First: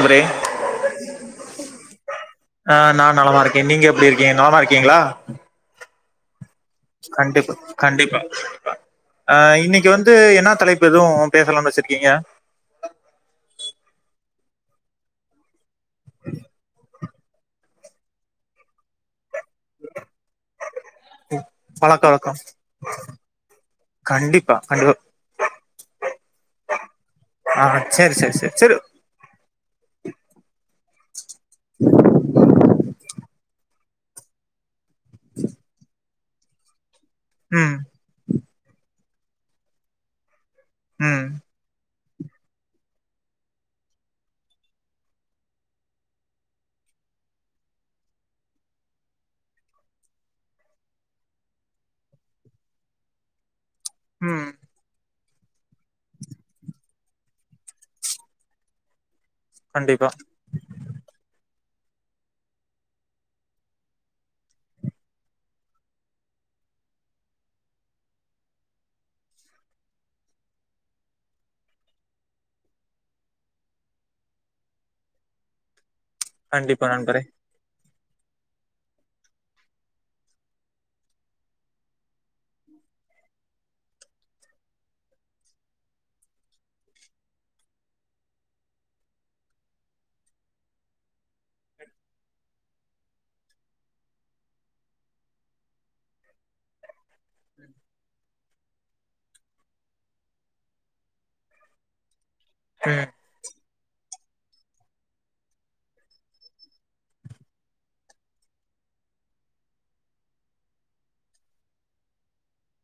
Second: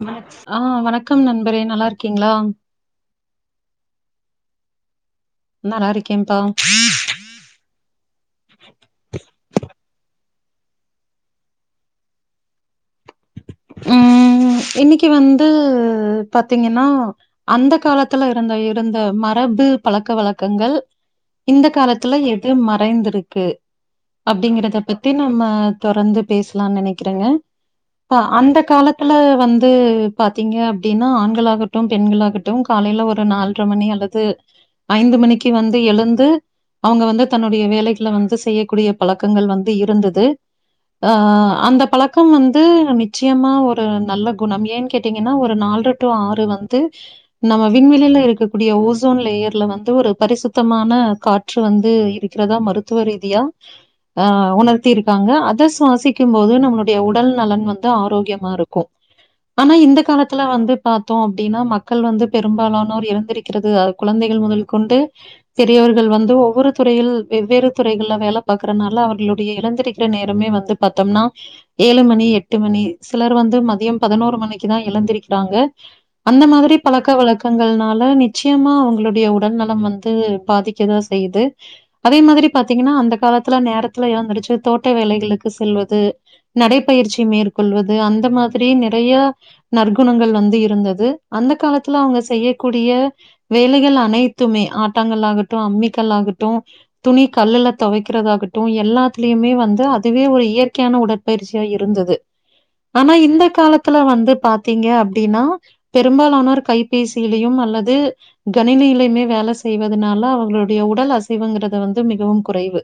அவரே ஆ வணக்கம் நண்பரே நல்லா இருக்கீங்களா ஆ நா நலமா இருக்கே நீங்க எப்டி இருக்கீங்க நலமா இருக்கீங்களா நல்லா இருக்கேன்ப்பா கண்டிப்பா கண்டிப்பா ஆ இன்னைக்கு வந்து என்ன தலைப்பு எதுவு பேசலாம்னு வச்சிருக்கீங்க ம் இன்னைக்கு வந்து பாத்தீங்கன்னா அந்த காலத்துல இருந்த இருந்த ம அரபு பழக்க வழக்கங்கள் இந்த பழக்க காலத்துல வழக்கம் எது மறைந்திருக்கு கண்டிப்பா அப்படிங்கறத கண்டிப்பா பத்தி நம்ம தொடர்ந்து பேசலாம்னு நினைக்கிறேங்க அ சே அ அந்த காலத்துல வந்து பாத்தீங்க அப்டின்னா ஆண்கள் ஆகட்டும் பெண்களாகட்டும் காலையில ஒரு நாலரை மணி அல்லது ஐந்து மணிக்கு வந்து எழுந்து அவங்க வந்து தன்னுடைய ம் வேலைகளை வந்து செய்யக்கூடிய பழக்கங்கள் வந்து இருந்தது ஆ ம் அந்த பழக்கம் வந்து நிச்சயமா ஒரு நல்ல குணம் ஏன் கேட்டீங்கன்னா ஒரு நாலு டு ஆறு வந்து நம்ம விண்வெளில இருக்கக்கூடிய ஓசோன் லேயர்ல வந்து ஒரு பரிசுத்தமான கா ற்று வந்து இருக்கிறதா மருத்துவ ரீதியா [inaudible] ஆ உணர்த்திருக்காங்க அத சுவாசிக்கும் போது நம்மளுடைய உடல் நலன் வந்து ஆரோக்கியமா இருக்கு ஆனா இந்த கண்டிப்பா காலத் இத்துல வந்து பாத்தோ அப்டின்னா மக்கள் வந்து பெரும்பாலானோர் இறந்திருக்கிறது அ கொழந்தைகள் முதல் கொண்டு பெரியவர்கள் வந்து ஒவ்வொரு துறையில் வெவ்வேறு துறைகளல வேலை பாக்கிறதுனால அப்டி அப்டியே இழுந்திருக்கிற நேரமே வந்து பத்தோம்னா ஏழு மணி எட்டு எட்டு மணி சிலர் வந்து மதிய பதினோரு மணிக்கு தா எழுந்திருக்கிறாங்க அந்த மாதிரி கண்டிப்பா பழக்க நண்பரே வழக்க பழக்கங்கள்னால நிச்சயமா அவங்களுடைய உடல்நலம் வந்து பாதிக்க தா செய்து அதே மாதிரி பாத்தீங்கன்னா அந்த காலத்துல நேரத்துல ஏழந்துடுச்சு தோட்ட வேலைகளுக்கு செல்வது நடைப்பயிற்சி மேற்கொள்வது அந்த மாதிரி நெறைய நற்குணங்கள் வந்து இருந்தது அந்த காலத்துல அவங்க செய்யக்கூடிய வேலைகள் அனைத்துமே ஆட்டாங்கள் ஆகட்டு அம்மிக்கல் ஆகட்டு துணி கல்லுல துவைக்கிறதாகட்டு எல்லாத்துலயுமே வந்து அதுவே ஒரு இயற்கையான உடற்பயிற்சியா இரு இருந்துது ம் ஆனா இந்த காலத்துல வந்து பாத்தீங்க அப்டின்னா பெரும்பாலானோர் கைபேசியிலையும் அல்லது கணினியிலுமே வேல செய்வதனால அவுங்களுடைய உடல் அசைவுங்கறது வந்து மிகவும் குறைவு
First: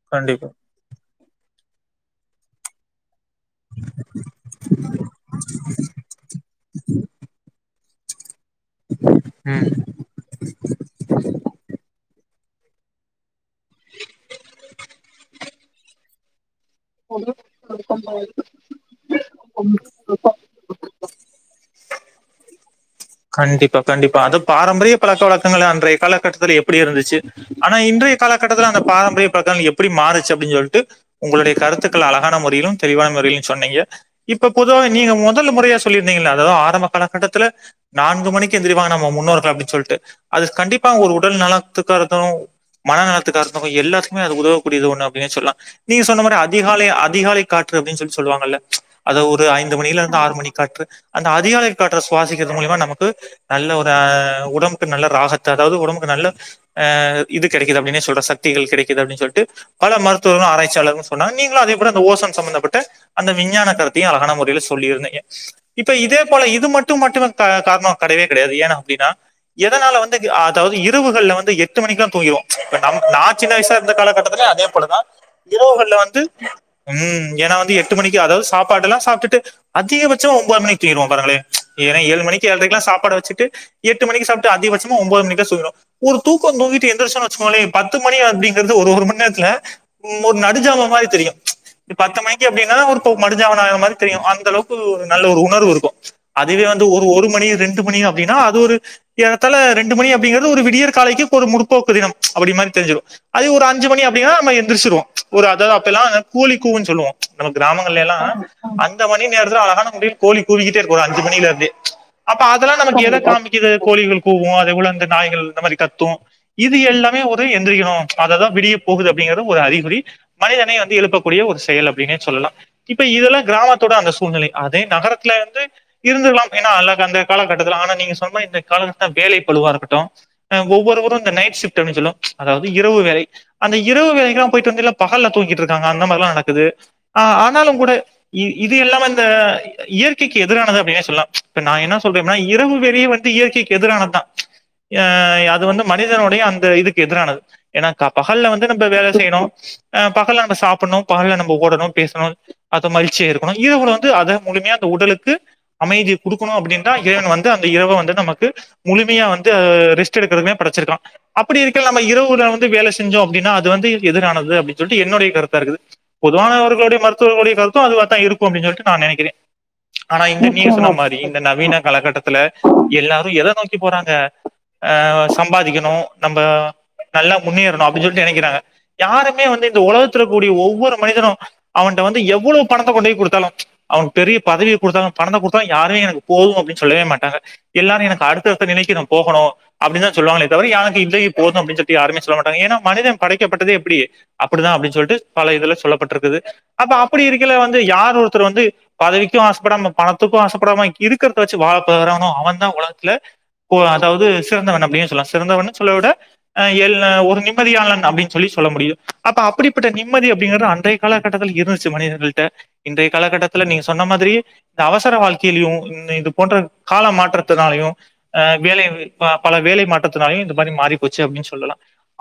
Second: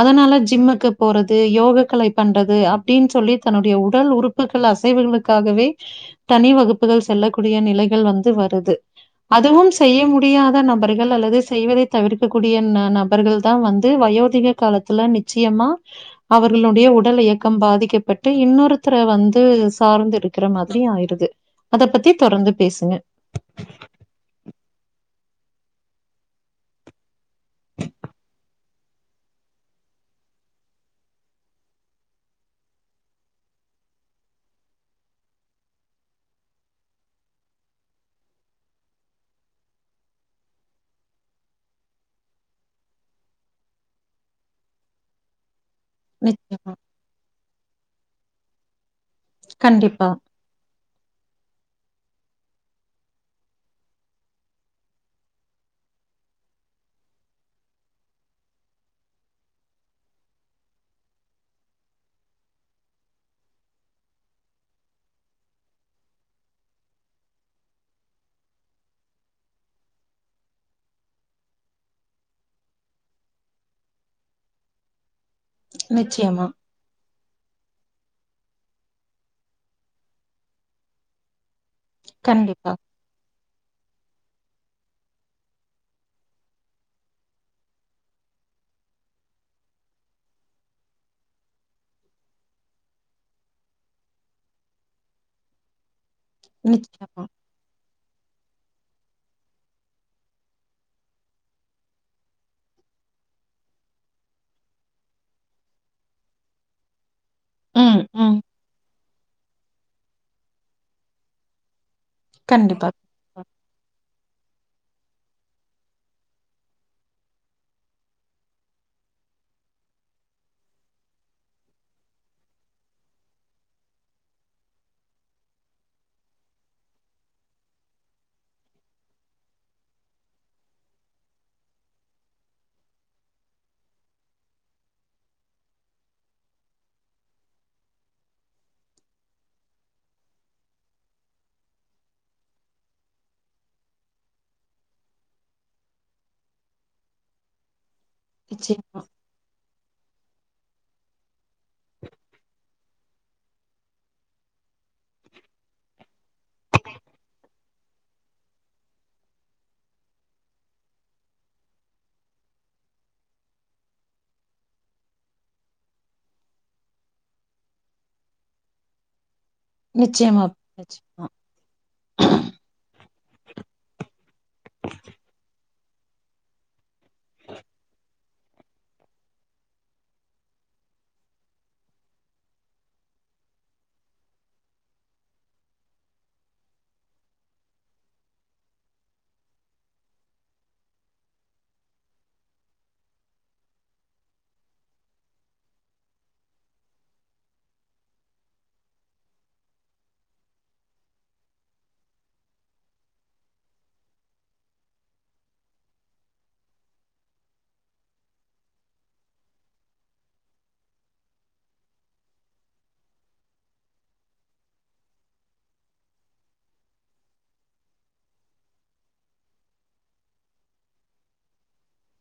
அதனால கண்டிப்பா ஜிம்முக்கு போறது யோக கலை பண்றது அப்டின்னு சொல்லி தன்னுடைய உடல் உறுப்புகள் அசைவுகளுக்காகவே தனி வகுப்புகள் செல்லக்கூடிய நிலைகள் வந்து வருது ம் அதுவும் செய்ய முடியாத நபர்கள் அல்லது செய்வதை தவிர்க்க கூடிய நபர்கள் தா வந்து வயோதிக காலத்துல நிச்சியம்மா அவர்களுடைய உடல் இயக்கம் பாதிக்கப்பட்டு இன்னொருத்தர வந்து சார்ந்து இருக் கற மாதிரி ஆயிருது அத பத்தி தொடர்ந்து பேசுங்க கண்டிப்பா கண்டிப்பா அது பாரம்பரிய பழக்க வழக்கங்கள் அன்றைய காலகட்டத்துல எப்டி இருந்துச்சு ஆனா இன்றைய காலகட்டத்துல அந்த பாரம்பரியம் பக்க எப்டி மாறுச்சு அப்டின்னு சொல்ட்டு உங்களுடைய கருத்துக்கள அழகான முறையிலும் தெளிவான முறையிலும் சொன்னீங்க இப்ப பொதுவா நீங்க மொதல் முறையா சொல்லி இருந்தீங்களா அதாவது ஆரம்ப காலகட்டத்துல நான்கு மணிக்கு எந்திரிவாங்க நம்ம முன்னோர்கள் அப்டின்னு சொல்ட்டு அது கண்டிப்பா ஒரு உடல் நலத்துக்கறது மன நலத்துக்கா இருக்ட்டு எல்லாத்துக்குமே அது உதவக்கூடியது ஒண்ணு அப்டினே சொல்லா நீங்க சொன்ன மாரி நிச்சயமா அதிகாலை அதிகாலை காற்று அப்டின்னு சொல்லி சொல்லுவாங்கல்ல அது ஒரு ஐந்து மணியில கண்டிப்பா இருந்து ஆறு மணி காற்று அந்த அதிகாலை காற்ற சுவாசிக்கிறது மூலியமா ந மக்கு நல்ல ஒரு அ உடம்புக்கு நல்ல ராகத்த அதாவது உடம்புக்கு நல்ல ஆ இது கெடைக்குது அப்டினே சொல்ற சக்திகள் கெடைக்குது அப்டினு சொல்ட்டு பல மருத்துவர்களு ஆராய்ச்சிளர்களு சொன்னாங்க நீங்களு அதே போவ அந்த ஓசன் சம்ம்பந்தப்பட்ட அந்த விஞ்ஞான கருத்தையு அழகான முறையில் சொல்லிருந்தீங்க இப்ப இதே போல இது மட்டு மட்டுமே த கா ரணோ கடையவே கடையாது ஏனா அப்டின்னா எதனால வந்து அதாவது இரவுகள்ல வந்து எட்டு மணிக்குளா தூங்கிருவோ இப்ப நம்ம நா சின்ன வயசா இருந்த காலகட்டத்திலே அதே போலதா இரவுகள்ல வந்து நிச்சயமா ம் ஏனா வந்து எட்டு மணிக்கு அதாவது சாப்பாடுல்லா சாப்ட்டுட்டு அதிகபட்சோ ஒன்பது மணிக்கு தூங்கிடுவோ பாருங்களே ஏனா ஏழு மணிக்கு கண்டிப்பா ஏழ்றைக்குல்லா சாப்பாடு வச்சிட்டு எட்டு மணிக்கு சாப்ட்டு அதிகபட்சமா ஒம்போது மணிக்க சுய்ங்ருவோ ஒரு தூக்கோ தூங்கிட்டு எந்திரச்சன்னு வச்சுோங்களே பத்து மணி அப்டிங்கிறது ஒரு ஒரு மண் நேரத்துல உ ஒரு நடுஜாமோ மாரி தெரியு இது பத்து மணிக்கு அப்டின்னாலு ஒரு மடுஞ்சாவன ஆகுற மாரி தெரியு அந்த அளவுக்கு ஒரு நல்ல ஒரு உணர்வு இருக்கு அதுவே வந்து ஒரு நிச்சயமா ஒரு மணி ரெண்டு மணி அப்டின்னா அது ஒரு ஏகத்தால ரெண்டு மணி அப்டிங்கிறது ஒரு விடியர் காலைக்கு ஒரு முற்போக்கு தினம் அப்டின் மாரி தெரிஞ்சிரு அது ஒரு அஞ்சு மணி அப்டின்னா நம்ம எந்திரிச்சிருவோ ஒரு அதாவது அப்ப எல்லா கோலி கூவுன் சொல்லுவோ நம்ம ம் கிராமங்கள்லெல்லா ம் அந்த மணி நேரத்தில அழகான மு கோழி கூவிக்கிட்டே இருக்கு அஞ்சு மணில இருந்தே அப்ப அதெல்லா கண்டிப்பா நமக்கு எத காமிக்குது கோழிகள் கூவ அதுபோலந்து நாய்கள் இந்த மாரி கத்து இது எல்லாமே ஒரு எந்திரிக்கணு அதா அதா விடிய போகுது அப்டிங்கற ஒரு அறிகுறி மனிதனை வந்து எழுப்பக்கூடிய ஒரு செயல் அப்டின்னே சொல்லலா இப்ப இதெல்லா கிராமத்தோட அந்த சூழ்நிலை அதே நகரத்துல இருந்து இருந்துக்கலாம் ஏனா அலா அந்த காலகட்டத்தில் ஆனா நீங்க சொன்ன மாரி இந்த காலட்டத்த வேலை பழுவா இருக்கட்டு ஒவ்வொருவரு இந்த நைட் ஷிப்ட் அப்பின்னு சொல்வோ அதாவது இரவு வேலை அந்த இரவு வேலைக்கெல்லா போயிட்டு வந்து எல்லா பகல்ல தூங்கிட்டு இருக்காங்க அந்த மாரில்லா நடக்குது ஆ ஆனாலு கூட இ இது எல்லாம இந்த இயற்கைக்கு எதிரானது அப்டின்னே சொல்லலா இப்ப நா என்ன சொல்றேனா இரவு வேலையு வந்து இயற்கைக்கு எதிரானதுதா எ அது வந்து மனிதனுடைய அந்த இதுக்கு எதிரானது ஏனா பகல்ல வந்து நிச்சய நம்ம வேல செய்ணு அ பகல்ல நம்ம சாப்புணு பகல்ல நம்ம ஓடணு பேசணு அது மகிழ்சியா இருக்குணு இரவுல வந்து அது முழுமியா அந்த உடலுக்கு அமைதி குடுக்குணு அப்டின்தா இறைவன் வந்து அந்த இரவ வந்து நமக்கு முழுமைய வந்து ரெஸ்ட் எடுக்கிறதுக்குனே படச்சிருக்கா அப்டி இருக்கல நம்ம இரவுல வந்து வேல செஞ்சோ அப்டினா அது வந்து எதிரானது அப்டின் சொல்லிட்டு என்னுடைய கருத்தா இருக்குது பொதுவானவர்களுடைய மருத்துவர்களுடைய கருத்து அதுவாதா இருக்கு அப்டின் சொல்ட்டு நா நெனைக்கிற ஆனா நிச்சயமா இந்த நீங்க சொன்ன மாரி நிச்சயமா இந்த நவீன காலகட்டத்துல எல்லாரு எத நோக்கி போறாங்க ஆ சம்பாதிக்கணு நம்ப நல்லா முன்னேறணு அப்டின் சொல்ட்டு நனக்கிறாங்க யாருமே வந்து இந்த உலகத்துல கூடிய ஒவ்வொரு மனிதனு அவன்ட வந்து எவ்ளோ பணத்த கொண்டேய் குடுத்தாலு அவ பெரிய பதவிய குடுத்தாலு பணத்த குடுத்தாலு யாரு எனக் போது அப்டின் சொல்லவே மாட்டாங்க எல்லாரு எனக்கு அடுத்த அடுத்த நிலைக்கு நா போகணு அப்டி தா சொல்லுவாங்ளே தவிர எனக்கு இதையே போது அப்டின் சொல்ட்டு யாருமே சொல்ல மாட்டாங்க ஏனா மனிதன் படைக்கப்பட்டதே எப்டி அப்பிடிதா அப்டின் சொல்ட்டு பல இதுல சொல்லப்பட்ருக்குது அப்ப அப்பிடி இருக்கல வந்து யார் ஒருத்தர் வந்து பதவிக்கு ஆசப்படாம பணத்துக்கு ஆச கூடம இருக்கிறத வச்சு வாழ பழகுறானோ அவ தா ஓலகத்துல இப்போ அதாவது சிறந்தவன் அப்டியே சொல்ல சிறந்தவன் சொல்ல விட எல்ல ஒரு நிம்மதியாளன் அப்டின் சொல்லி சொல்ல முடியு அப்ப அப்படிப்பட்ட நிம்மதி அப்டிங்கற அன்றை காலகட்டத்தில இருந்துச்சு மனிதர்கள்ட்ட இன்றைய காலகட்டத்தில நீங்க சொன்ன மாதிரியே இந்த அவசர வாழ் கிலியு இது போன்ற கால மாற்றத்தினாலயு அ வேலை பல வேலை மாற்றத்தினாலயு இந்த மாரி மாறி போச்சு அப்டின் சொல்லலா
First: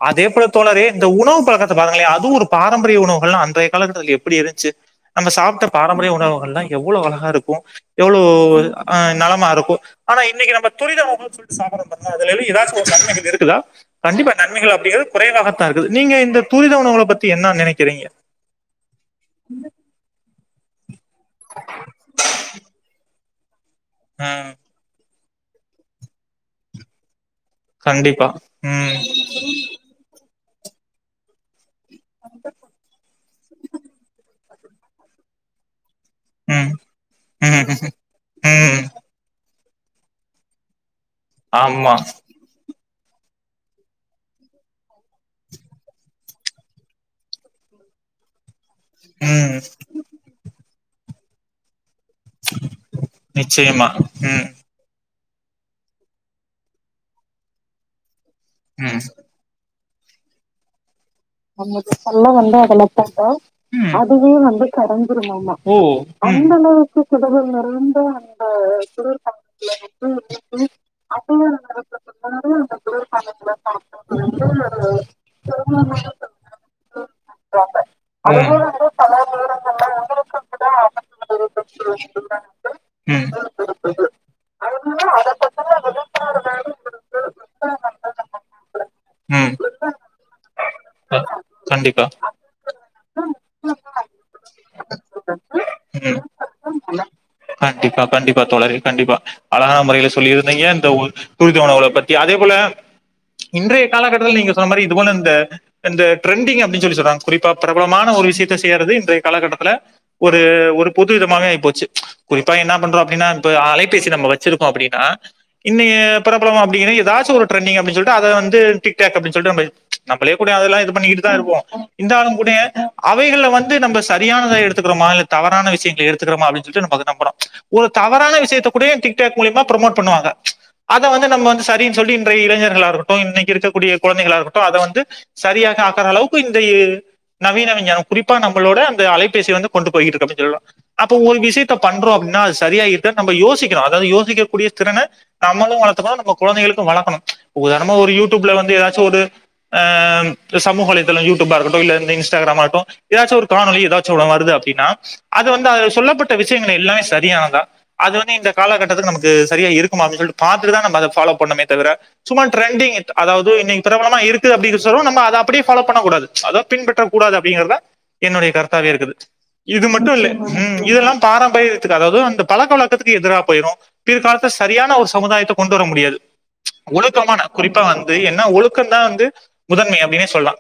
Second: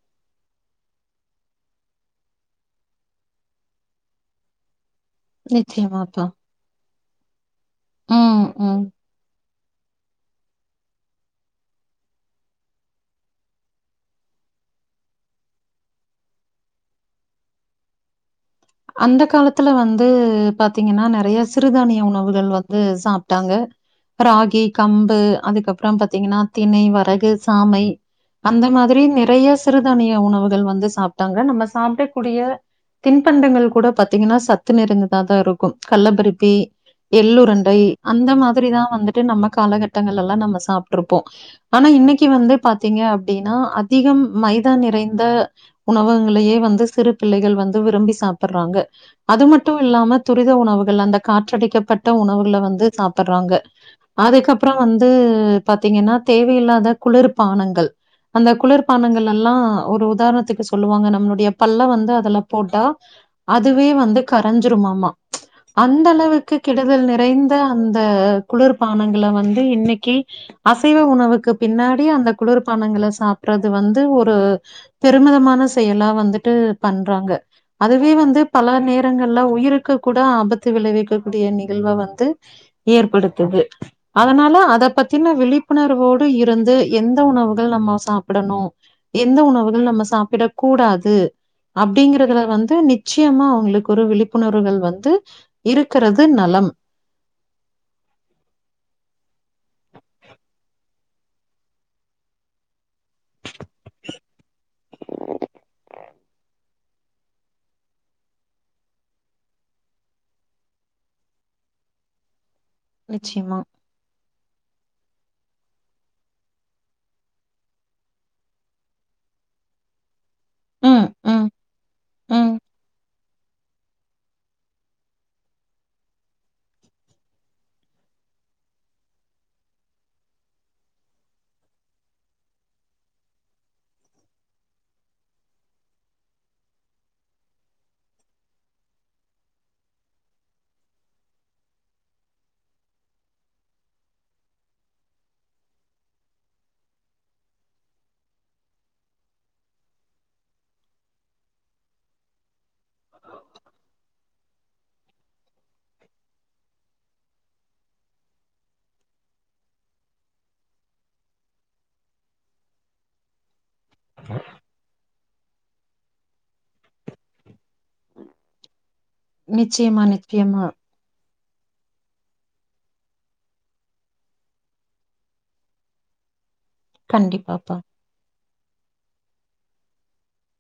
அதே போல தோழரே இந்த உணவு பழக்கத்த பாருங்களே அது ஒரு பாரம்பரிய உணவுகல்லா அன்றைய காலத்தில எப்டி இருன்ச்சு நம்ம சாப்ட்ட பாரம்பரிய நிச்சயமாப்பா உணவுகள்லா எவ்ளோ அழகா இருக்கு எவ்ளோ ம் ம் அ நலமா இருக்கு ஆனா இன்னைக்கு நம்ம துரித உணவகம்னு சொல்லி சாப்பரம் பாத்திங்கள அதுல ஏதாச்ச ஒரு நன்மைகள் இருக்குதா கண்டிப்பா நன்மைகள் அப்டிங்கறது குறைவாகத்தா இருக்குது நீங்க இந்த தூரித உணவுகள பத்தி என்ன நினைக்கிறீங்க அந்த காலத்துல வந்து பாத்தீங்கன்னா நறைய சிறுதானிய உணவுகள் வந்து சாப்டாங்க ம் ராகி கம்பு அதுக்கப்புறோ பாத்தீங்கன்னா திணை வரகு சாமை கண்டிப்பா அந்த ம் மாதிரி நிறைய சிறு தானிய உணவுகள் வந்து சாப்டாங்க நம்ம சாப்டக்கூடிய தின்பண்டங்கள் கூட பாத்தீங்கன்னா சத்து நிறைந்ததா தா இருக்கு கல்லபரிப் சி ம் எள்ளுருண்டை ம் அந்த ம் மாதிரிதா வந்துட்டு நம்ம கால கட்டங்களலா நம்ம சாப் ருப்போ ஆனா ஆமா இன்னைக்கு வந்து பாத்தீங்க அப்டினா அதிகம் மைதா நிறைந்த உணவுங்களேயே வந்து சிறுபிள்ளைகள் வந்து விரும்பி சா சாப்பிற்றாங்க அது ம் மட்டு இல்லாம துரித உணவுகள் அந்த காற்றடைக்க பட்ட உணவுகள வந்து சாப்பிற்றாங்க நிச்சயமா ம் அதுக்கப் ப்ற வந்து பாத்தீங்கன்னா தேவையில்லாத குளிர்பானங்கள் அந்த ம் குளிர்பானங்களெல்லா ஒரு உதாரணத்துக்கு சொல்லுவாங்க நம்மளுடைய பல்ல வந்து அதுல போட்டா போட்டா அதுவே வந்து கரைஞ்சிருமாமா ஓ அந்த ம் அளவுக்கு கெடுதல் நிறைந்த அந்த குளிர்பானங்கள வந்து இன்னைக்கு அசைவ உணவுக்கு பின்னாடி அந்த குளிர்பானங்கள சாப் பிறது வந்து ஒரு பெருமிதமான செயலா வந்துட்டு பண்றாங்க அதுவே வந்து ம் பல நேர் ரங்கள்ல உயிருக்க கூட ஆபத்து விளைவிக்க கூடிய நிகழ்வ வந்து சூழ்நிலை ம் ஏற்படுத்துது அதனால அத பத்தின விழிப்புணர்வோடு இருந்து எந்த உணவுகள் நம்ம சாப்டணு எந்த ம் உணவுகள் நம்ம சாப்பிட கூடாது கண்டிப்பா அப்டிங்கறதுல வந் து நிச்சியமா அவுங்குளுக்கு ஒரு விழிப்புணர்வுகள் வந்து ம் இருக்கிறது நலம் கண்டிப்பா கண்டிப்பா தோழரே கண்டிப்பா அழகான முறையில சொல்லியிருந்தீங்க இந்த உ துரித உணவுகள பத்தி அதே போல இன்றைய காலகட்டத்துல நீங்க சொன்ன மாரி இது போல இந்த இந்த ட்ரெண்டிங் அப்பிடிஞ் சொல்லி சொல்றாங்க குறிப்பா பிரபலமான ஒரு விஷயத்த செய்யறது இன்றைய காலகட்டத்துல ஒரு ஒரு பொது விதமாவே ஆய்போச்சு குறிப்பா என்ன பண்றோ அப்டினா இப்ப நிச்சயமா அலை பேசி நம்ம வச்சிருக்கோ அப்டினா இன்னய பிரபலம் அப்பிடிங்கிற ஏதாச்சு ஒரு டரண்டிங் அப்டின் சொல்ட்டு அத வந்து டிக்டாக் அப்டின் சொல்ட்டு நம்ப நம்பளே கூட அதெல்லா இது ம் பண்ணிகிட்டு தா ம் இருப்போ ம் இந்தாலுங்கூடயே அவைகள்ல வந்து நம்ப சரியானத எடுத்துக்குறோமா இல்ல தவறான விஷயங்கள எடுத்துக்குறோமா அப்டின் சொல்ட்டு நம்ப அத நம்பணு ஒரு தவறான விஷயத்த கூடயே டிக்டாக் மூலியமா ப்ரோமோட் பண்ணுவாங்க அத வந்து நம்ம வந்து சரின் சொல்ட்டு இன்றைய இளைஞர்களா இருக்கட்டு இன்னக்கி இருக்கக்கூடிய கொழந்தைகளா இருக்கட்டு அத வந்து சரியாக ஆக்காற அளவுக்கு இந்தைய நவீன விஞ்ஞானம் குறிப்பா நம்பளோட அந்த அலைபேசி வந்து கொண்டு போயிட்ருக்கு அப்டின் சொல்லலா அப்போ ஒரு விஷயத்த பண்றோ அப்டின்னா அது சரியா இருக்கா நம்ப யோசிக்கணு அதாது யோசிக்கக்கூடிய திறன நம்மளு வளத்துக்கணு நம்ம கொழந்தைகளுக்கு வளக்கணு உதாரணமா ஒரு யூட்யூப்ல வந்து எதாச்சு ஒரு ஆ ம் இந்த சமூக வலைத்தளம் யூட்யூபா இருக்கட்டு இல்ல இந்த இன்ஸ்டாக்ராமாகட்டு ஏதாச்சு ஒரு காணொலி எதாச்சு ஒன்னு வருது அப்டின்னா அது வந்து அதுல சொல்லப்பட்ட விஷயங்கள் எல்லாமே சரியானதா அது வந்து இந்த காலகட்டத்துக்கு நமக்கு சரியா இருக்குமா அப்டின் சொல்ட்டு பாத்துட்டுதா நம்ப அத ஃபாலோ பண்ணமே தவிர சும்மா டிரெண்டிங் அதாவது இன்னக்கி பிரபலமா இருக்குது அப்டி சொல்லவு நம் ப அப்பிடியே ஃபாலோ பண்ணக்கூடாது அதா பின்பற்ற கூடாது அப்பிடிங்கறதா என்னுடைய கருத்தாவே இருக்குது இது நிச்சயமா மட்டு இல்ல நிச்சயமா ம் இதெல்லா பாரம்பரியத்துக்கு அதாவது அந்த பழக்கவழக்கத்துக்கு எதிரா பேயிரு பிற்காலத்துல சரியான ஒரு சமுதாயத்த கொண்டு வர முடியாது ஒழுக்கமான கண்டிப்பாப்பா குறிப்பா வந்து என்ன ஒழுக்கந்தா வந்து முதன்மை அப்டினே சொல்லா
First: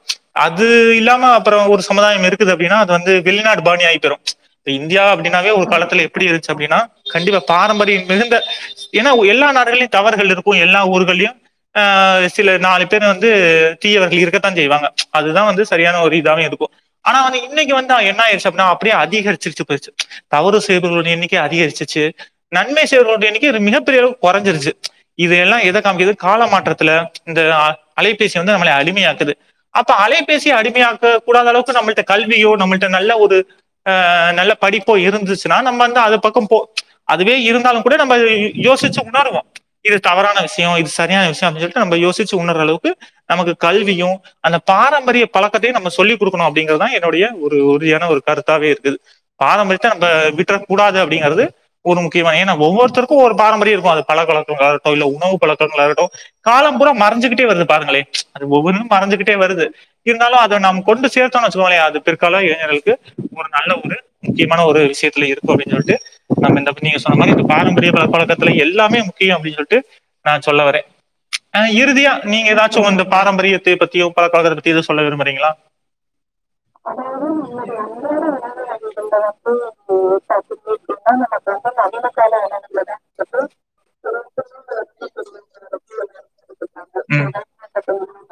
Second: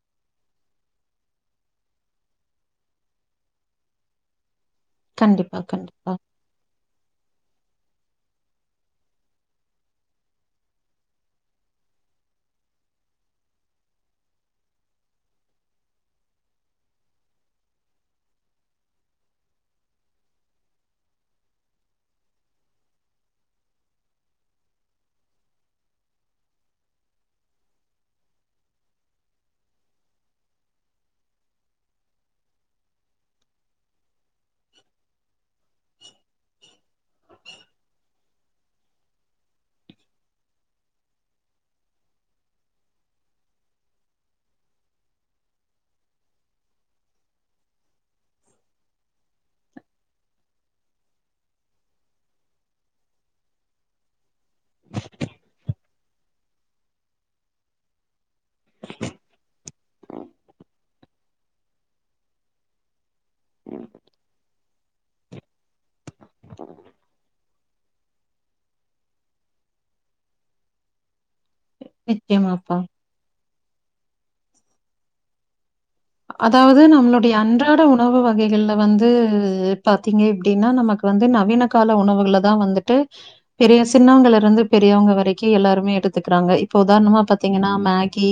அது இல்லாம அப்புற ஒரு சமுதாயம் இருக்குது அப்டின்னா அது வந்து வெளிநாடு பாணி ஆயிபோய்ரு இப்ப இந்தியா அப்பிடினாவே கண்டிப்பா ஒரு காலத்துல கண்டிப்பா எப்டி இருந்துச்சு அப்டினா கண்டிப்பா பாரம்பரியம் மிகுந்த ஏனா எல்லா நாடுகளயு தவறுகள் இருக்கும் எல்லா ஊர்கள்லயு அ சில நாலு பேர் வந்து தீயவர்கள் இருக்கத் தா செய்வாங்க அதுதா வந்து சரியான ஒரு இதாவே இருக்கு ஆனா வந்து இன்னக்கி வந்து அ என்னாயிருச்சு அப்டின்னா அப்டியே அதிகரிச்சுருச்சு போயிருச்சு தவறு செய்பவர்களுடைய எண்ணிக்கை அதிகரிச்சிச்சு நன்மை செய்பவர்களுடைய எண்ணிக்கை மிகப்பெரியளவு கொறஞ்சிருச்சு இதை எல்லா எத காமிக்கிது கால மாற்றத்துல இந்த அலைபேசி வந்து நம்மளை அடிமையாக்குது அப்ப அலைபேசிய அடிமையாக்க கூடாத அளவுக்கு நம்மள்ட்ட கல்வியோ நம்மள்ட்ட நல்ல ஒரு அ நல்ல படிப்போ இருந்துச்சுன்னா நம்ம வந்து அது பக்கம் போ அதுவே இருந்தாலுங்கூட நம்ப யோசிச்சு உணருவோ இது தவறான விஷயோ இது சரியான விஷயோ அப்டின் சொல்ட்டு நம்ப யோசிச்சு உணர்ர அளவுக்கு நமக்கு கல்வியு அந்த பாரம்பரிய பழக்கத்தையு நம்ம சொல்லி் குடுக்கணு அப்பிடிங்கறதா என்னுடைய ஒரு உறுதியான ஒரு கருத்தாவே இருக்குது பாரம்பரியத்த நம்ப விட்றக்கூடாது அப்டிங்கறது ஒரு முக்கியமான ஏனா ஒவ்வொருத்தருக்கு ஒரு பாரம்பரிய இருக்கு அது பழக்கவழக் [unintelligible] இல்ல உணவு பழக்கங்களா இருக்கட்டு காலம் பூரா மறஞ்சுகிட்டே வருது பாருங்களே அது ஒவ்வொன்னு மறஞ்சுகிட் டே வருது இருந்தாலு அத நம் கொண்டு சேர்த்தோனு வச்சுக்கோங்களே அது பிற்கால இளைஞர்களுக்கு ஒரு நல்ல ஒரு முக்கியமான ஒரு விஷயத்துல இருக்கு அப்டின் சொல்ட்டு நம்ம இந்த நீங்க சொன்ன மாரி இந்த பாரம்பரிய பழக்க வழக்கத்துல எல்லாமே முக்கியம் அப்டின் சொல்ட்டு நா சொல்ல வரே அ இறுதியா நீங்க நிச்சயமாப்பா ஏதாச்சு அந்த பாரம்பரியத்த பத்தியோ பழக்கவழக்கத்த பத்தியோ ஏதோ சொல்ல விரும்புறீங்களா அதாவது நம்மளுடைய அன்றாட உணவு வகைகள்ல வந்து பாத்தீங்க எப்பிடின்னா நமக்கு வந்து நவீன கால உணவுகளதா வந்துட்டு பெரிய சின்னவங்கள்லுருந்து பெரியவங்க வரைக்கி எல்லாருமே எடுத் துக்கிறாங்க இப்போ உதாரணமா ம் பாத்தீங்கன்னா மேகி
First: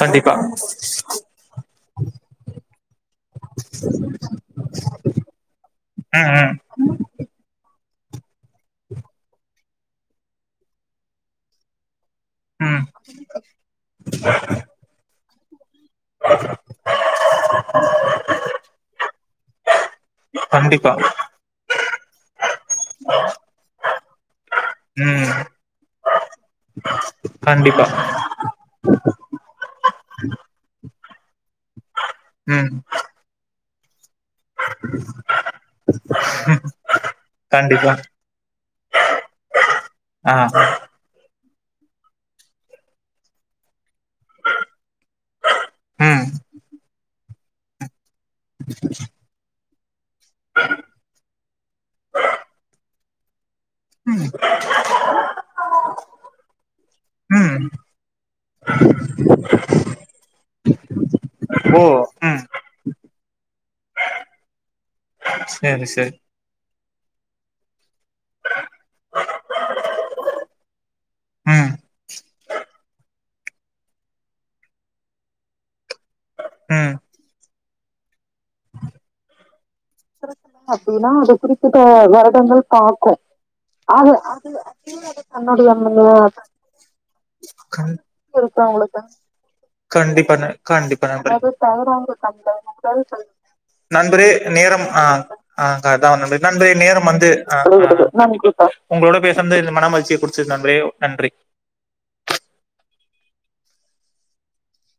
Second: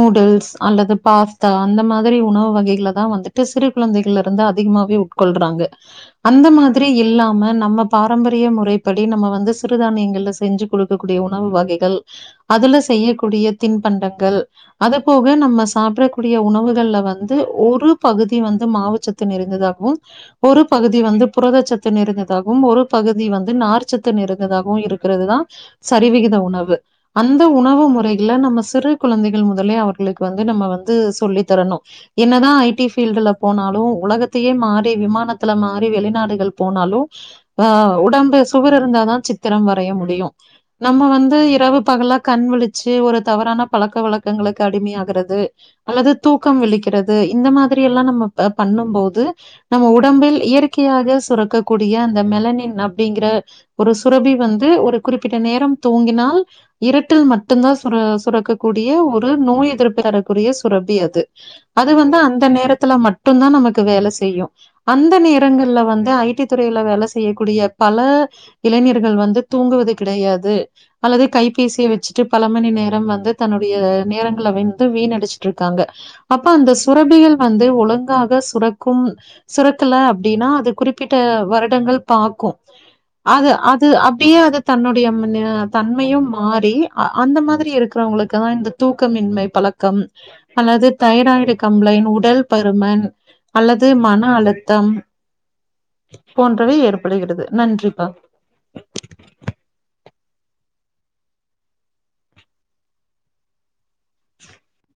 கண்டிப்பா அல்லது பாஸ் தா அந்த மாதிரி உணவு வகைகள தா வந்துட்டு சிறு குழந்தைகள்லருந்து அதிகமாவே உட்கொள்றாங்க ம் அந்த ம் மா திரி இல்லாம நம்ம பாரம்பரிய முறைப்படி நம்ம வந்து சிறுதானியங்கள்ல செஞ்சு குடுத் இருக்கக்கூடிய உணவு வகைகள் அதுல ம் செய்யக்கூடிய தின்பண்டங்கள் அத போக நம்ம சாப்டர கூடிய உணவுகள்ல வந்து ஒரு பகுதி வந்து மாவு சத்து நிறைந்ததாகவும் ஒரு கண்டிப்பா பகுதி வந்து புரதச்சத்து நிறைந்ததாகவும் ஒரு பகுதி வந்து நார்ச்சத்து நிறைந்ததாகவும் இருக்கிறது ம் தா சரிவிகித உணவு அந்த உணவு கண்டிப்பா முறை நம்ம சிறு குழந்தைகள் முதலே அவர்களுக்கு வந்து நம்ம வந்து சொல்லி தரணு என்னதா ஐ ம் டி ஃபீல்டுல போனாலு உலகத் தயே மாறி விமானத்துல மாறி வெளிநாடுகள் போனாலு ஆ கண்டிப்பா உடம்பு சுவர் இருந்தாதா சித்திரம் வரைய முடியும் ஆ நம்ம வந்து இரவு பகலா கண் விழிச்சு ஒரு தவறான பழக்க வழக்கங்களுக்கு அடிமையாகுறது அல்லது ம் தூக்கம் விழிக்கிறது இந்த மாதிரி எல்லா நம்ம பண்ணும்போது நம்ம உடம்பில் இயற்கையாக சுரக்கக்க கூடிய அந்த மெலனின் அப்டிங்கிற ஒரு ம் சுரபி வந்து ஒரு குறிப்பிட்ட நேரம் தூங்கினால் இருட்டில் ம் மட்டும்தா சுர சுரக்கக்க கூடிய ஒரு நோய் எதிர்ப்பு தரக்குரிய சுரபி அது ஓ அது வந்து ம் அந்த நேரத்துல மட்டுந்தா நமக்கு வேல செய்யு அந்த நேரங்கள்ல சரி சரி வந்து ஐ டி துறையில வேல செய்யக்கூடிய பல இளைஞர்கள் வந்து தூங்குவது கிடையாது அல்லது ம் கைபேசிய வச்சுட்டு பல நேரம் வந்து தன்னுடைய நேரங்கள் வந்து வீண்ணடி இருக்காங்க அந்த ம் சுரபிகள் வந்து ஒழுங்காக சுரக்கும் சுரக்கல அப்டின்னா அது குறிப்பிட்ட வருடங்கள் பாக்கு அது அது அப்டியே அது தன்னுடைய ந தன்மையு மாறி அந்த மாதிரி கண் இருக்கிறவங்களுக்கு தா இந்த தூக்கமின்மை பழக்கம் கண்டிப்பான ந அல்லது கண்டிப்பா நண்பரே தைராய்டு கம்ப்ளைண்ட், உடல் பருமன் அல்லது மன நண்பரே நேரம் அழுத்தம் ஆ ஆங்கான் அது நண்பரே போன்றவை நேரம் வந்து ஏற்படுகிறது. நன்றிப்பா. உங்களோட பேசுறது இந்த மனமகிழ்ச்சிய குடுச்சது நண்பரே நன்றி [inaudible]